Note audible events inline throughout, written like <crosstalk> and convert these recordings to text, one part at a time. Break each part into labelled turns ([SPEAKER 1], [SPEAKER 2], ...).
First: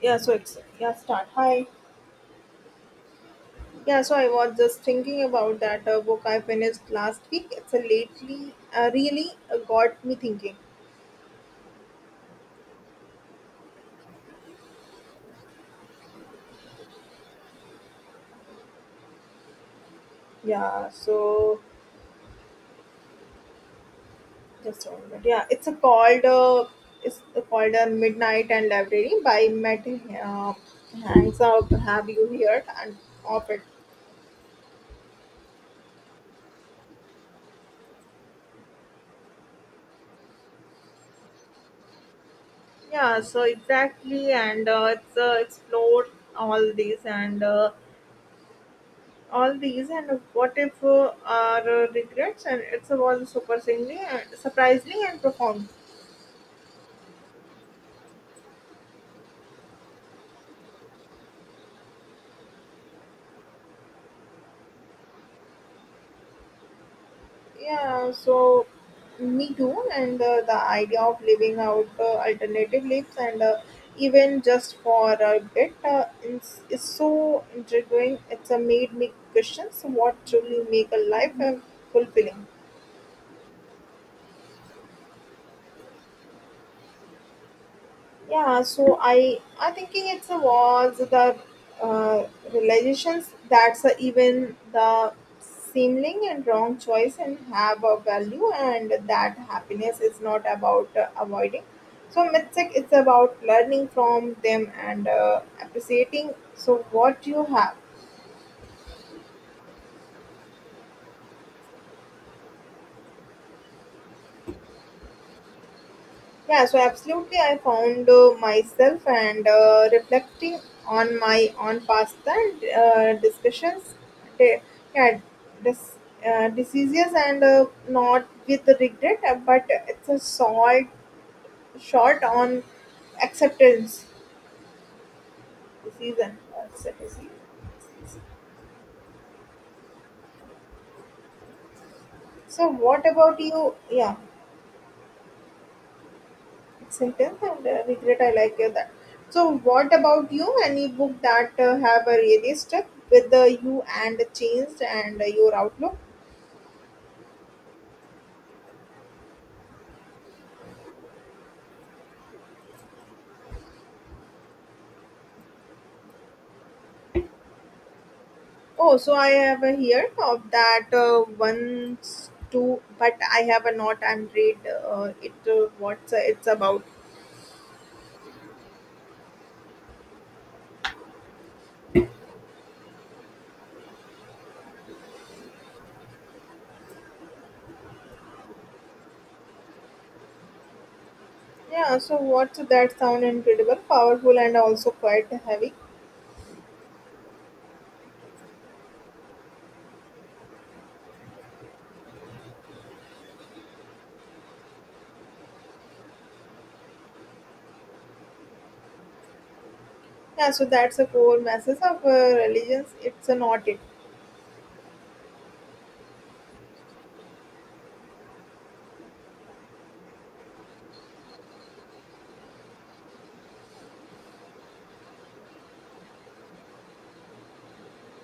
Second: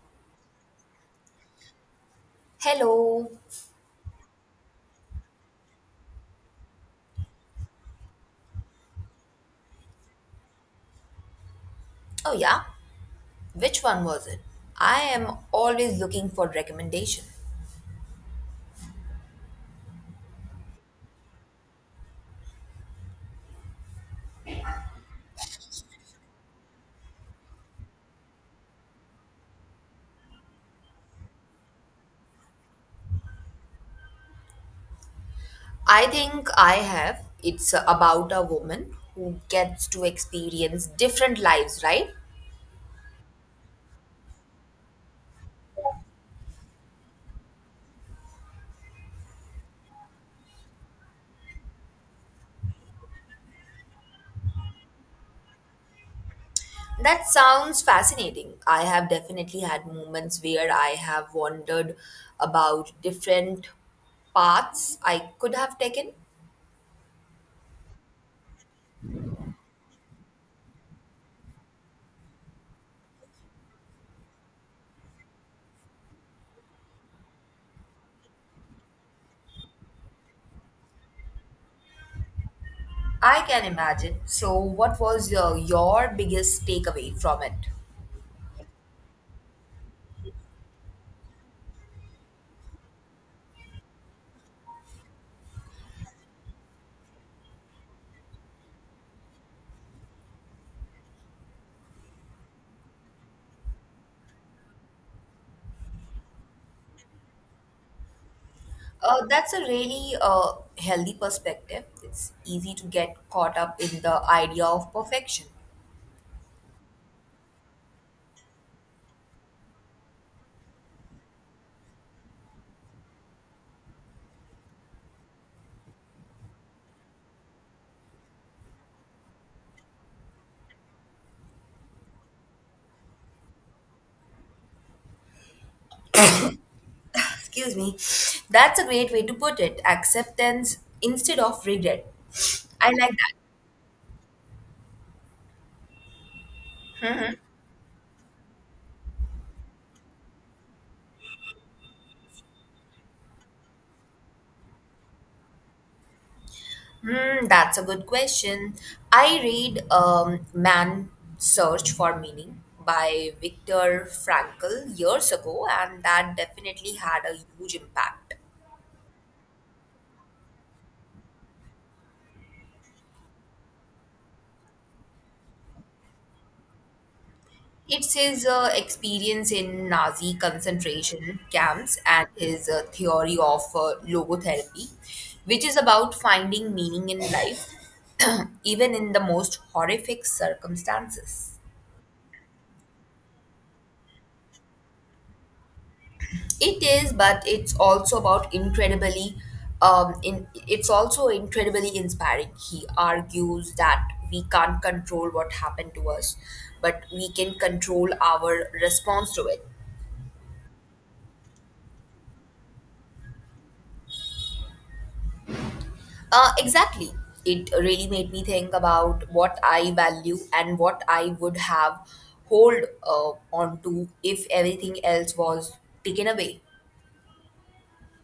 [SPEAKER 1] Yeah, so it's yeah, start. Hi.
[SPEAKER 2] Hello.
[SPEAKER 1] Yeah, so I was just thinking about that book I finished last week. It's a lately really got me thinking.
[SPEAKER 2] Oh, yeah. Which one was it? I am always looking for recommendation.
[SPEAKER 1] Yeah, so just one minute. Yeah, it's a called it's called Midnight and Library by Matt uh, Hanks. Up, have you heard and of it?
[SPEAKER 2] I think I have. It's about a woman who gets to experience different lives, right?
[SPEAKER 1] Yeah, so exactly, and it's explore all these and. All these and what if our regrets and it's was super surprisingly and surprisingly and profound.
[SPEAKER 2] That sounds fascinating. I have definitely had moments where I have wondered about different paths I could have taken.
[SPEAKER 1] Yeah, so me too, and the idea of living out alternative lives and even just for a bit is so intriguing. It's made me question what truly make a life fulfilling.
[SPEAKER 2] I can imagine. So, what was your biggest takeaway from it?
[SPEAKER 1] Yeah, so I thinking it's a was the uh, realizations that's a, even the seeming and wrong choice and have a value, and that happiness is not about avoiding so mistake. It's about learning from them and appreciating so what you have.
[SPEAKER 2] That's a really healthy perspective. It's easy to get caught up in the idea of perfection.
[SPEAKER 1] Yeah, so absolutely, I found myself and reflecting on my on past and discussions, de- yeah, dis- diseases, and not with regret, but it's a short short on acceptance season.
[SPEAKER 2] Excuse me. That's a great way to put it. Acceptance instead of regret.
[SPEAKER 1] So
[SPEAKER 2] I
[SPEAKER 1] what
[SPEAKER 2] like that.
[SPEAKER 1] about you? Yeah. Sentence and regret, I like that. So what about you, any book that have really stuck with you and changed and your outlook?
[SPEAKER 2] That's a good question. I read Man Search for Meaning by Viktor Frankl years ago, and that definitely had a huge impact.
[SPEAKER 1] Oh, so I have heard of that once two, but I have not and read it. What's it's about?
[SPEAKER 2] It's his experience in Nazi concentration camps and his theory of logotherapy, which is about finding meaning in life, <clears throat> even in the most horrific circumstances.
[SPEAKER 1] Yeah, so what's that sound incredible powerful and also quite heavy.
[SPEAKER 2] It is, but it's also about incredibly. It's also incredibly inspiring. He argues that we can't control what happened to us, but we can control our response to it.
[SPEAKER 1] Yeah, so that's a core message of religions. It's not it.
[SPEAKER 2] Exactly. It really made me think about what I value and what I would have hold on to if everything else was taken away.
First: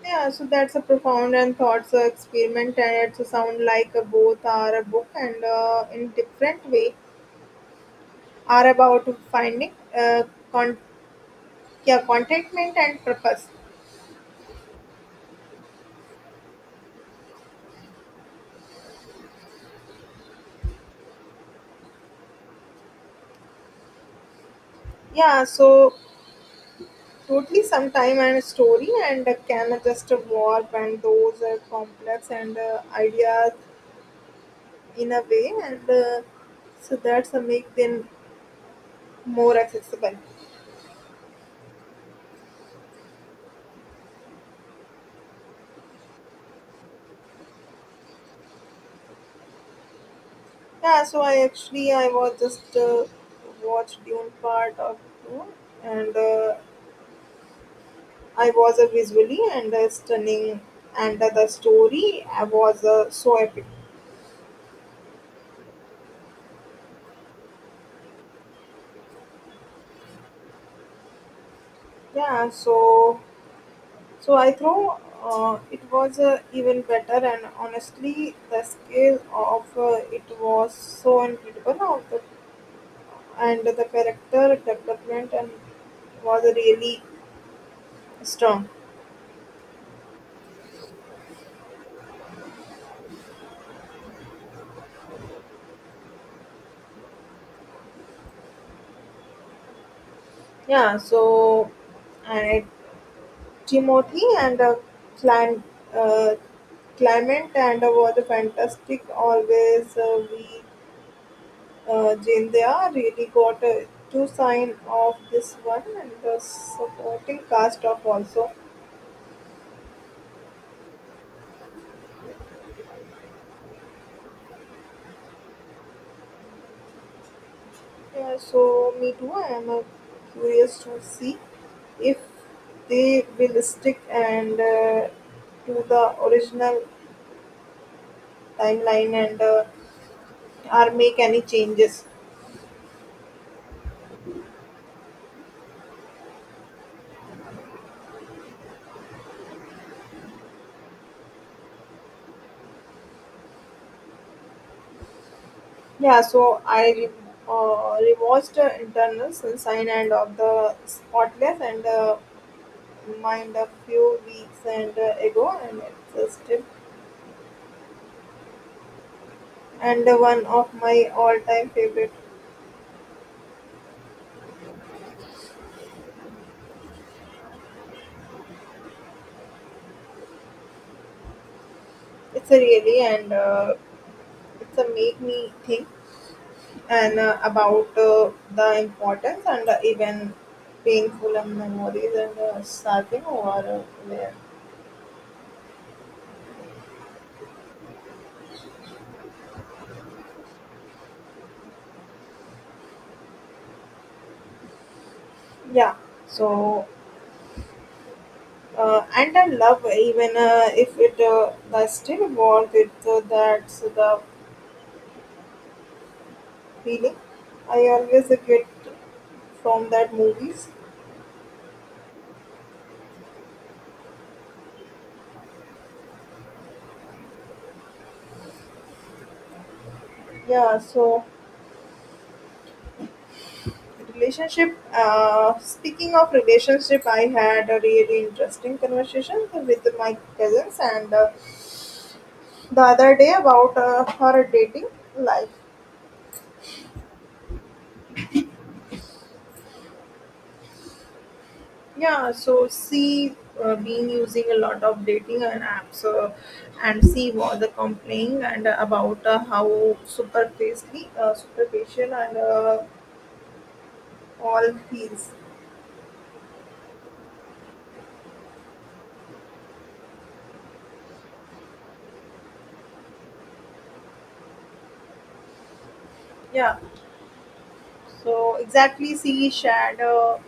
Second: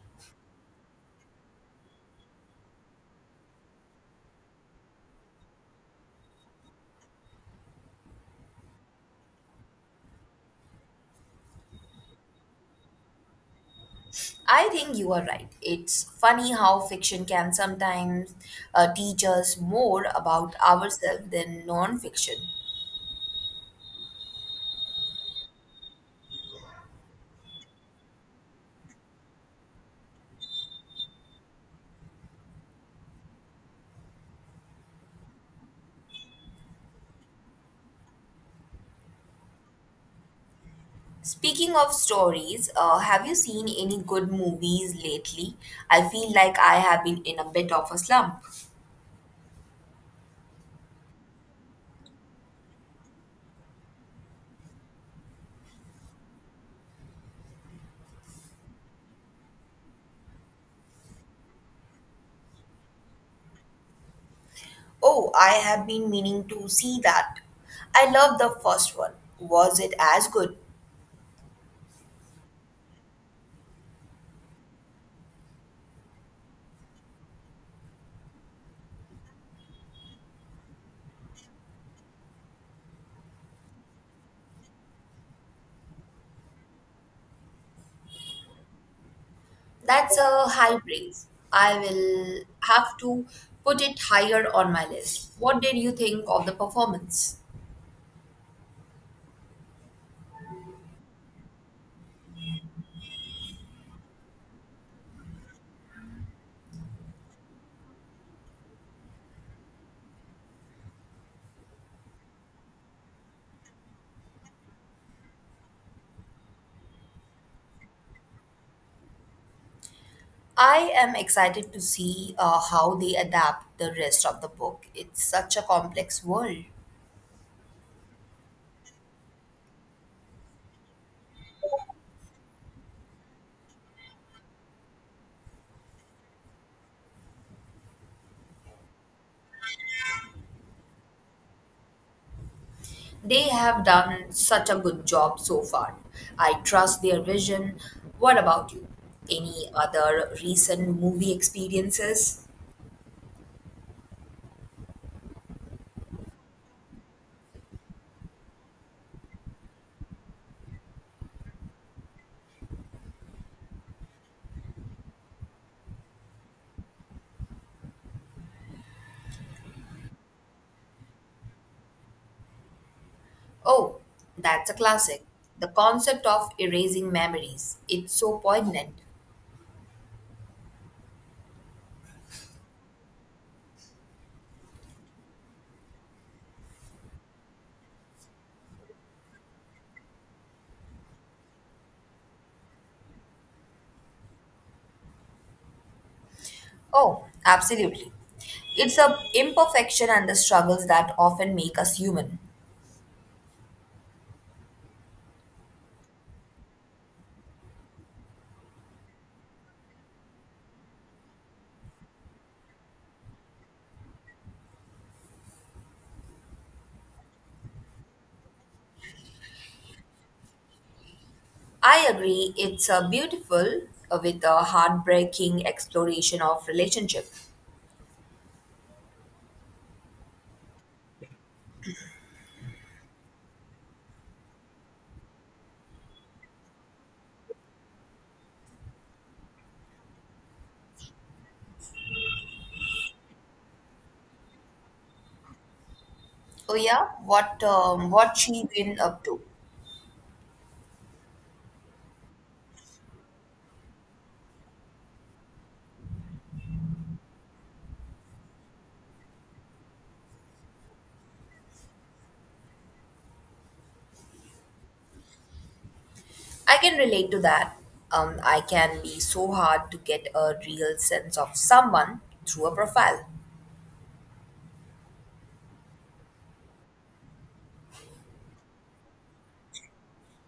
[SPEAKER 1] Yeah, so that's a profound and thoughts experiment, and it's sound like both are a book and in different way are about finding uh, con- yeah contentment and purpose.
[SPEAKER 2] I think you are right. It's funny how fiction can sometimes teach us more about ourselves than non-fiction.
[SPEAKER 1] Yeah, so totally sometime and story and can just warp and those are complex and ideas in a way and so that's a make them more accessible.
[SPEAKER 2] Speaking of stories, have you seen any good movies lately? I feel like I have been in a bit of a slump.
[SPEAKER 1] Yeah, so I actually I was just watched Dune part of Dune, and I was a visually and stunning, and the story I was so epic.
[SPEAKER 2] Oh, I have been meaning to see that. I love the first one. Was it as good?
[SPEAKER 1] Yeah, so I throw it was even better, and honestly, the scale of it was so incredible, of the, and the character development and was really strong.
[SPEAKER 2] That's a high praise. I will have to put it higher on my list. What did you think of the performance?
[SPEAKER 1] Yeah, so and Timothy and Clan, uh, Clement and were the fantastic. Always we Jindya really got to sign off this one, and the supporting cast of also.
[SPEAKER 2] I am excited to see how they adapt the rest of the book. It's such a complex world.
[SPEAKER 1] Yeah, so me too. I am curious to see if they will stick and to the original timeline and or make any changes.
[SPEAKER 2] They have done such a good job so far. I trust their vision. What about you? Any other recent movie experiences?
[SPEAKER 1] Yeah, so I rewatched Internal Sunshine and of the Spotless and Mind a few weeks and ago, and it's still and one of my all-time favorite.
[SPEAKER 2] Oh, that's a classic. The concept of erasing memories. It's so poignant.
[SPEAKER 1] It's a really and it's a make me think and about the importance and even painful memories and starting over there.
[SPEAKER 2] Oh, absolutely. It's a imperfection and the struggles that often make us human.
[SPEAKER 1] Yeah, so and I love even if it I still want it, so that's the feeling I always get from that movies.
[SPEAKER 2] I agree, it's a beautiful with a heartbreaking exploration of relationship.
[SPEAKER 1] Yeah, so relationship speaking of relationship, I had a really interesting conversation with my cousins and the other day about her dating life.
[SPEAKER 2] So yeah, what what she been up to?
[SPEAKER 1] Yeah, so she been using a lot of dating and apps, and she was complaining and about how superficially, superficial and all feels.
[SPEAKER 2] I can relate to that. I can be so hard to get a real sense of someone through a profile.
[SPEAKER 1] Yeah, so exactly she shared.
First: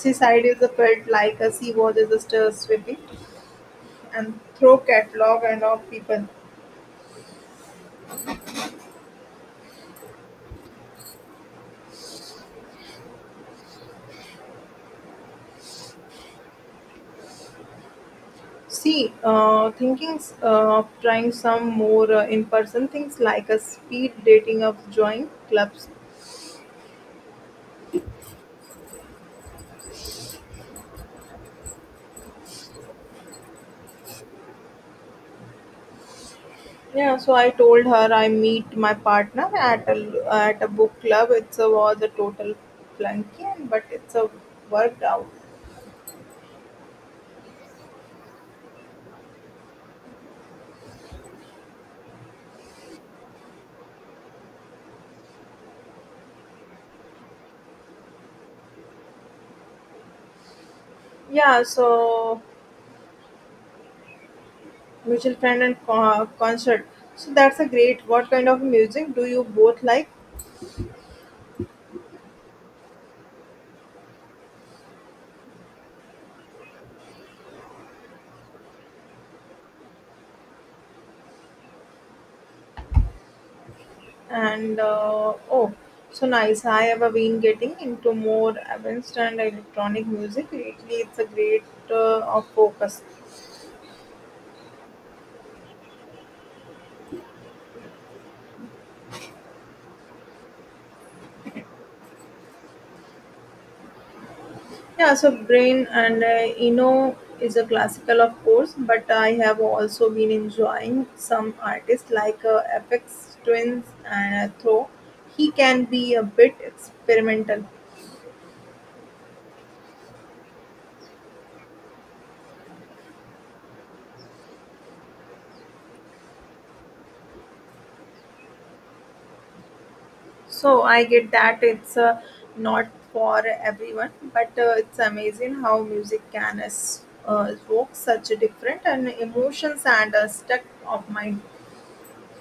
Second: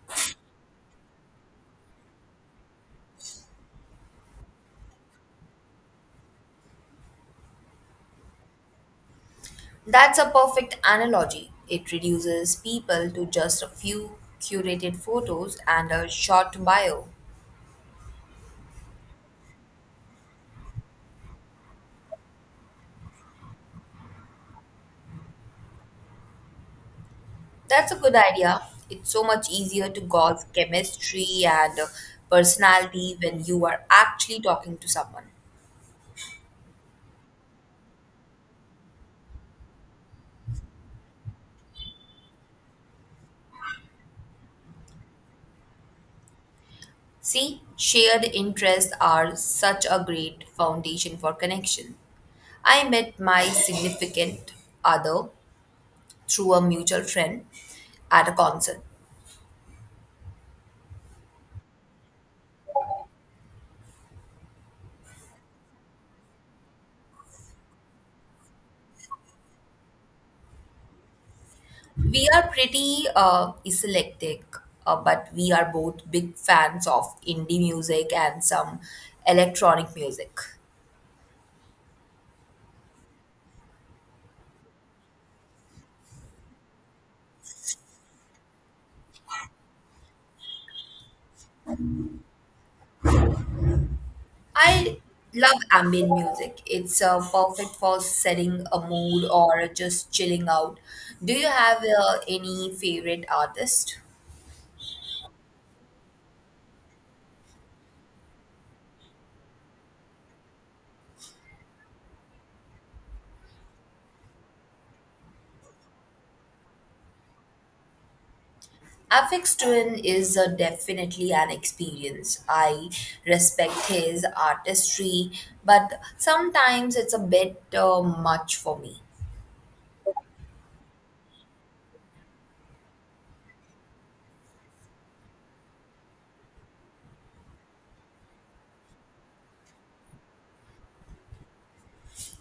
[SPEAKER 1] She side is a bit like a she was just swimming and throw catalog and of people.
[SPEAKER 2] That's a perfect analogy. It reduces people to just a few curated photos and a short bio.
[SPEAKER 1] See, thinking of trying some more in person things like a speed dating of join clubs.
[SPEAKER 2] That's a good idea. It's so much easier to gauge chemistry and personality when you are actually talking to someone.
[SPEAKER 1] Yeah, so I told her I meet my partner at a book club. It's a was a total flunky, and but it's a worked out.
[SPEAKER 2] See, shared interests are such a great foundation for connection. I met my significant other through a mutual friend at a concert.
[SPEAKER 1] Yeah, so mutual friend and concert. So that's a great. What kind of music do you both like?
[SPEAKER 2] We are pretty eclectic, but we are both big fans of indie music and some electronic music.
[SPEAKER 1] And oh, so nice. I have been getting into more advanced and electronic music lately. It's a great of focus.
[SPEAKER 2] I love ambient music. It's perfect for setting a mood or just chilling out. Do you have any favorite artist?
[SPEAKER 1] Yeah, so Brain and Eno is a classical, of course, but I have also been enjoying some artists like Apex Twins and Throw. He can be a bit experimental.
[SPEAKER 2] Afix Twin is definitely an experience. I respect his artistry, but sometimes it's a bit much for me.
[SPEAKER 1] So I get that it's not for everyone, but it's amazing how music can evoke such a different and emotions and a stuck of mind.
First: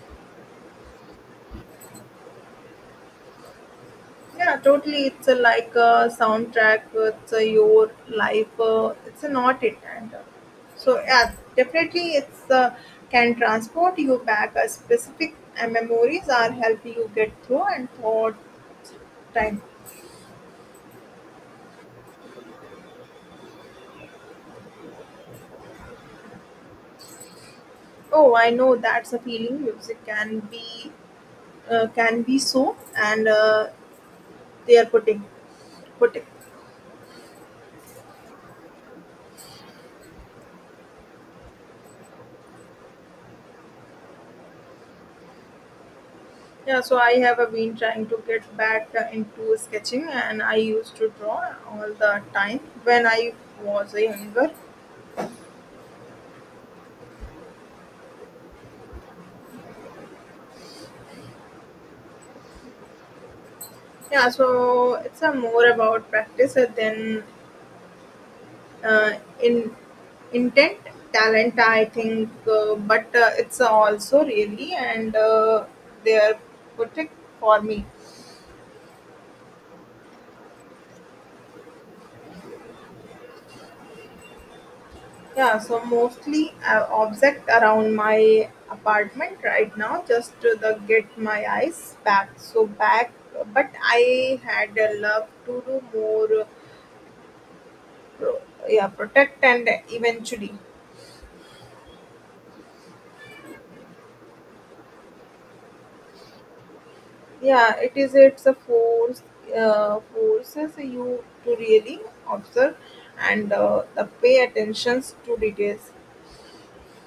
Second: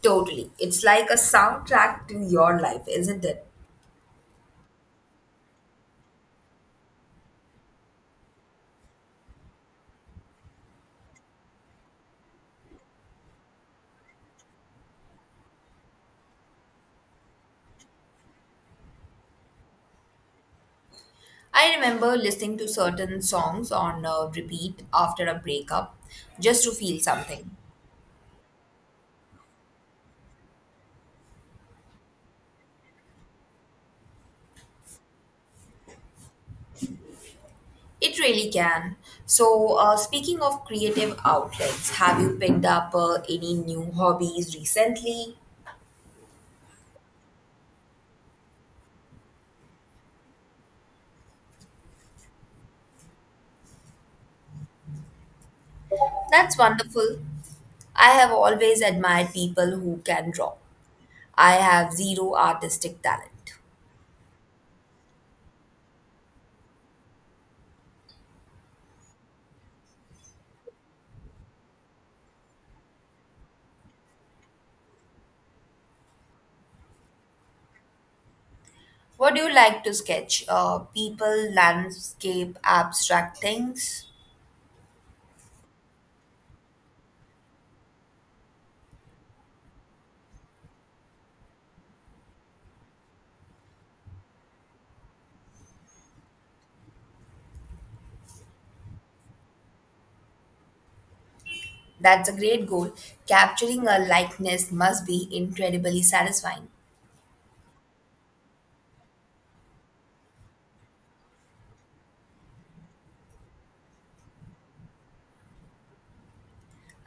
[SPEAKER 2] Totally. It's like a soundtrack to your life, isn't it?
[SPEAKER 1] Yeah, totally. It's a, like a soundtrack. It's a, your life. It's a not it, and so yeah, definitely it's can transport you back. A specific memories are help you get through and thought time.
[SPEAKER 2] I remember listening to certain songs on repeat after a breakup just to feel something.
[SPEAKER 1] Oh, I know that's a feeling. Music can be so, and they are putting.
[SPEAKER 2] It really can. So, speaking of creative outlets, have you picked up any new hobbies recently?
[SPEAKER 1] Yeah, so I have been trying to get back into sketching, and I used to draw all the time when I was younger.
[SPEAKER 2] That's wonderful. I have always admired people who can draw. I have zero artistic talent.
[SPEAKER 1] Yeah, so it's a more about practice than uh, in intent, talent, I think. But it's also really and they're protect for me.
[SPEAKER 2] What do you like to sketch? People, landscape, abstract things?
[SPEAKER 1] Yeah, so mostly object around my apartment right now just to the get my eyes back. So back, but I had a love to do more. Pro- yeah, protect and eventually.
[SPEAKER 2] That's a great goal. Capturing a likeness must be incredibly satisfying.
[SPEAKER 1] Yeah, it is. It's a force forces you to really observe and the pay attentions to details.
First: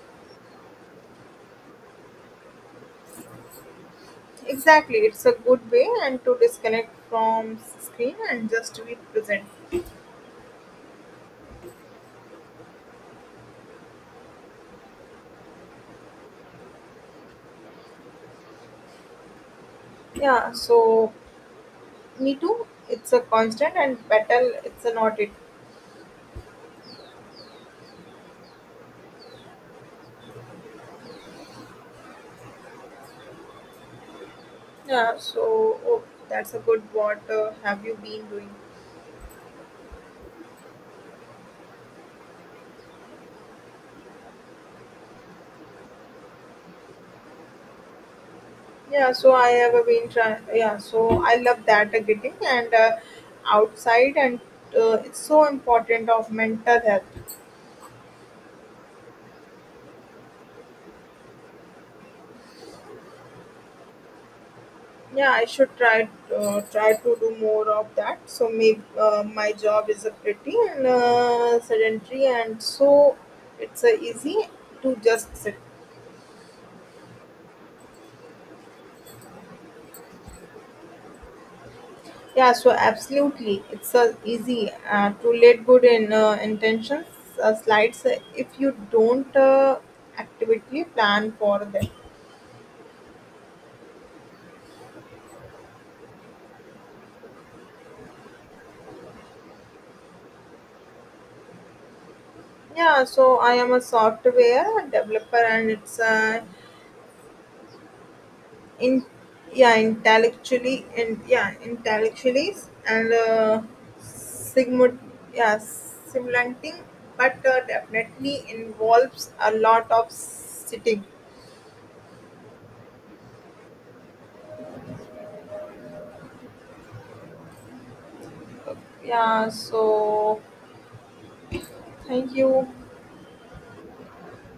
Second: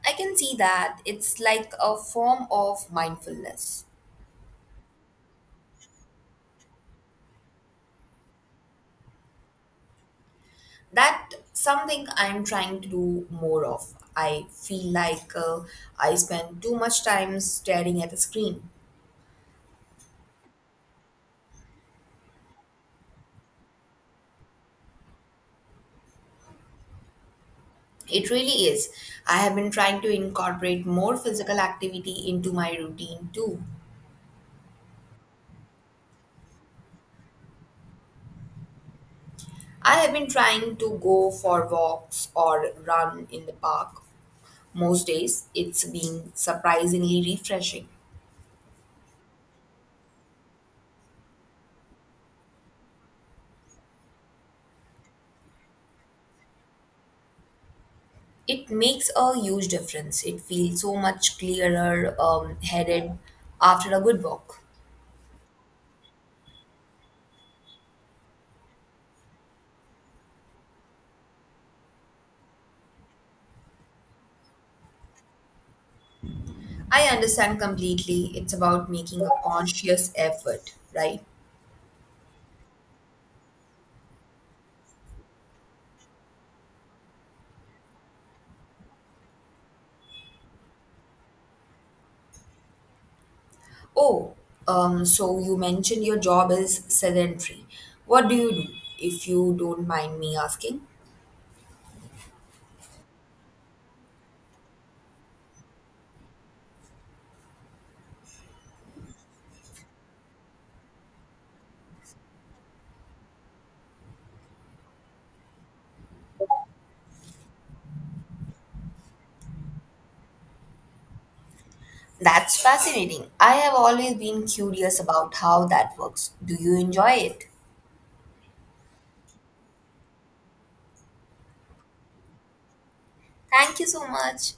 [SPEAKER 2] I can see that. It's like a form of mindfulness.
[SPEAKER 1] Exactly, it's a good way and to disconnect from screen and just to be present.
[SPEAKER 2] That's something I'm trying to do more of. I feel like I spend too much time staring at a screen.
[SPEAKER 1] Yeah, so me too. It's a constant and battle. It's a not it.
[SPEAKER 2] It really is. I have been trying to incorporate more physical activity into my routine too.
[SPEAKER 1] Yeah, so oh, that's a good, what have you been doing?
[SPEAKER 2] I have been trying to go for walks or run in the park most days. It's been surprisingly refreshing.
[SPEAKER 1] Yeah, so I have been trying. Yeah, so I love that getting and outside, and it's so important of mental health.
[SPEAKER 2] It makes a huge difference. It feels so much clearer headed after a good walk.
[SPEAKER 1] Yeah, I should try try to do more of that. So maybe my job is a pretty and sedentary, and so it's easy to just sit.
[SPEAKER 2] I understand completely. It's about making a conscious effort, right?
[SPEAKER 1] Yeah, so absolutely, it's easy to let good in intentions slides if you don't actively plan for them.
[SPEAKER 2] Oh, so you mentioned your job is sedentary. What do you do, if you don't mind me asking?
[SPEAKER 1] Yeah, so I am a software developer, and it's in yeah intellectually and sigma yeah simulating, but definitely involves a lot of sitting.
[SPEAKER 2] That's fascinating. I have always been curious about how that works. Do you enjoy it?
[SPEAKER 1] Yeah, so thank you.
[SPEAKER 2] Thank you so much.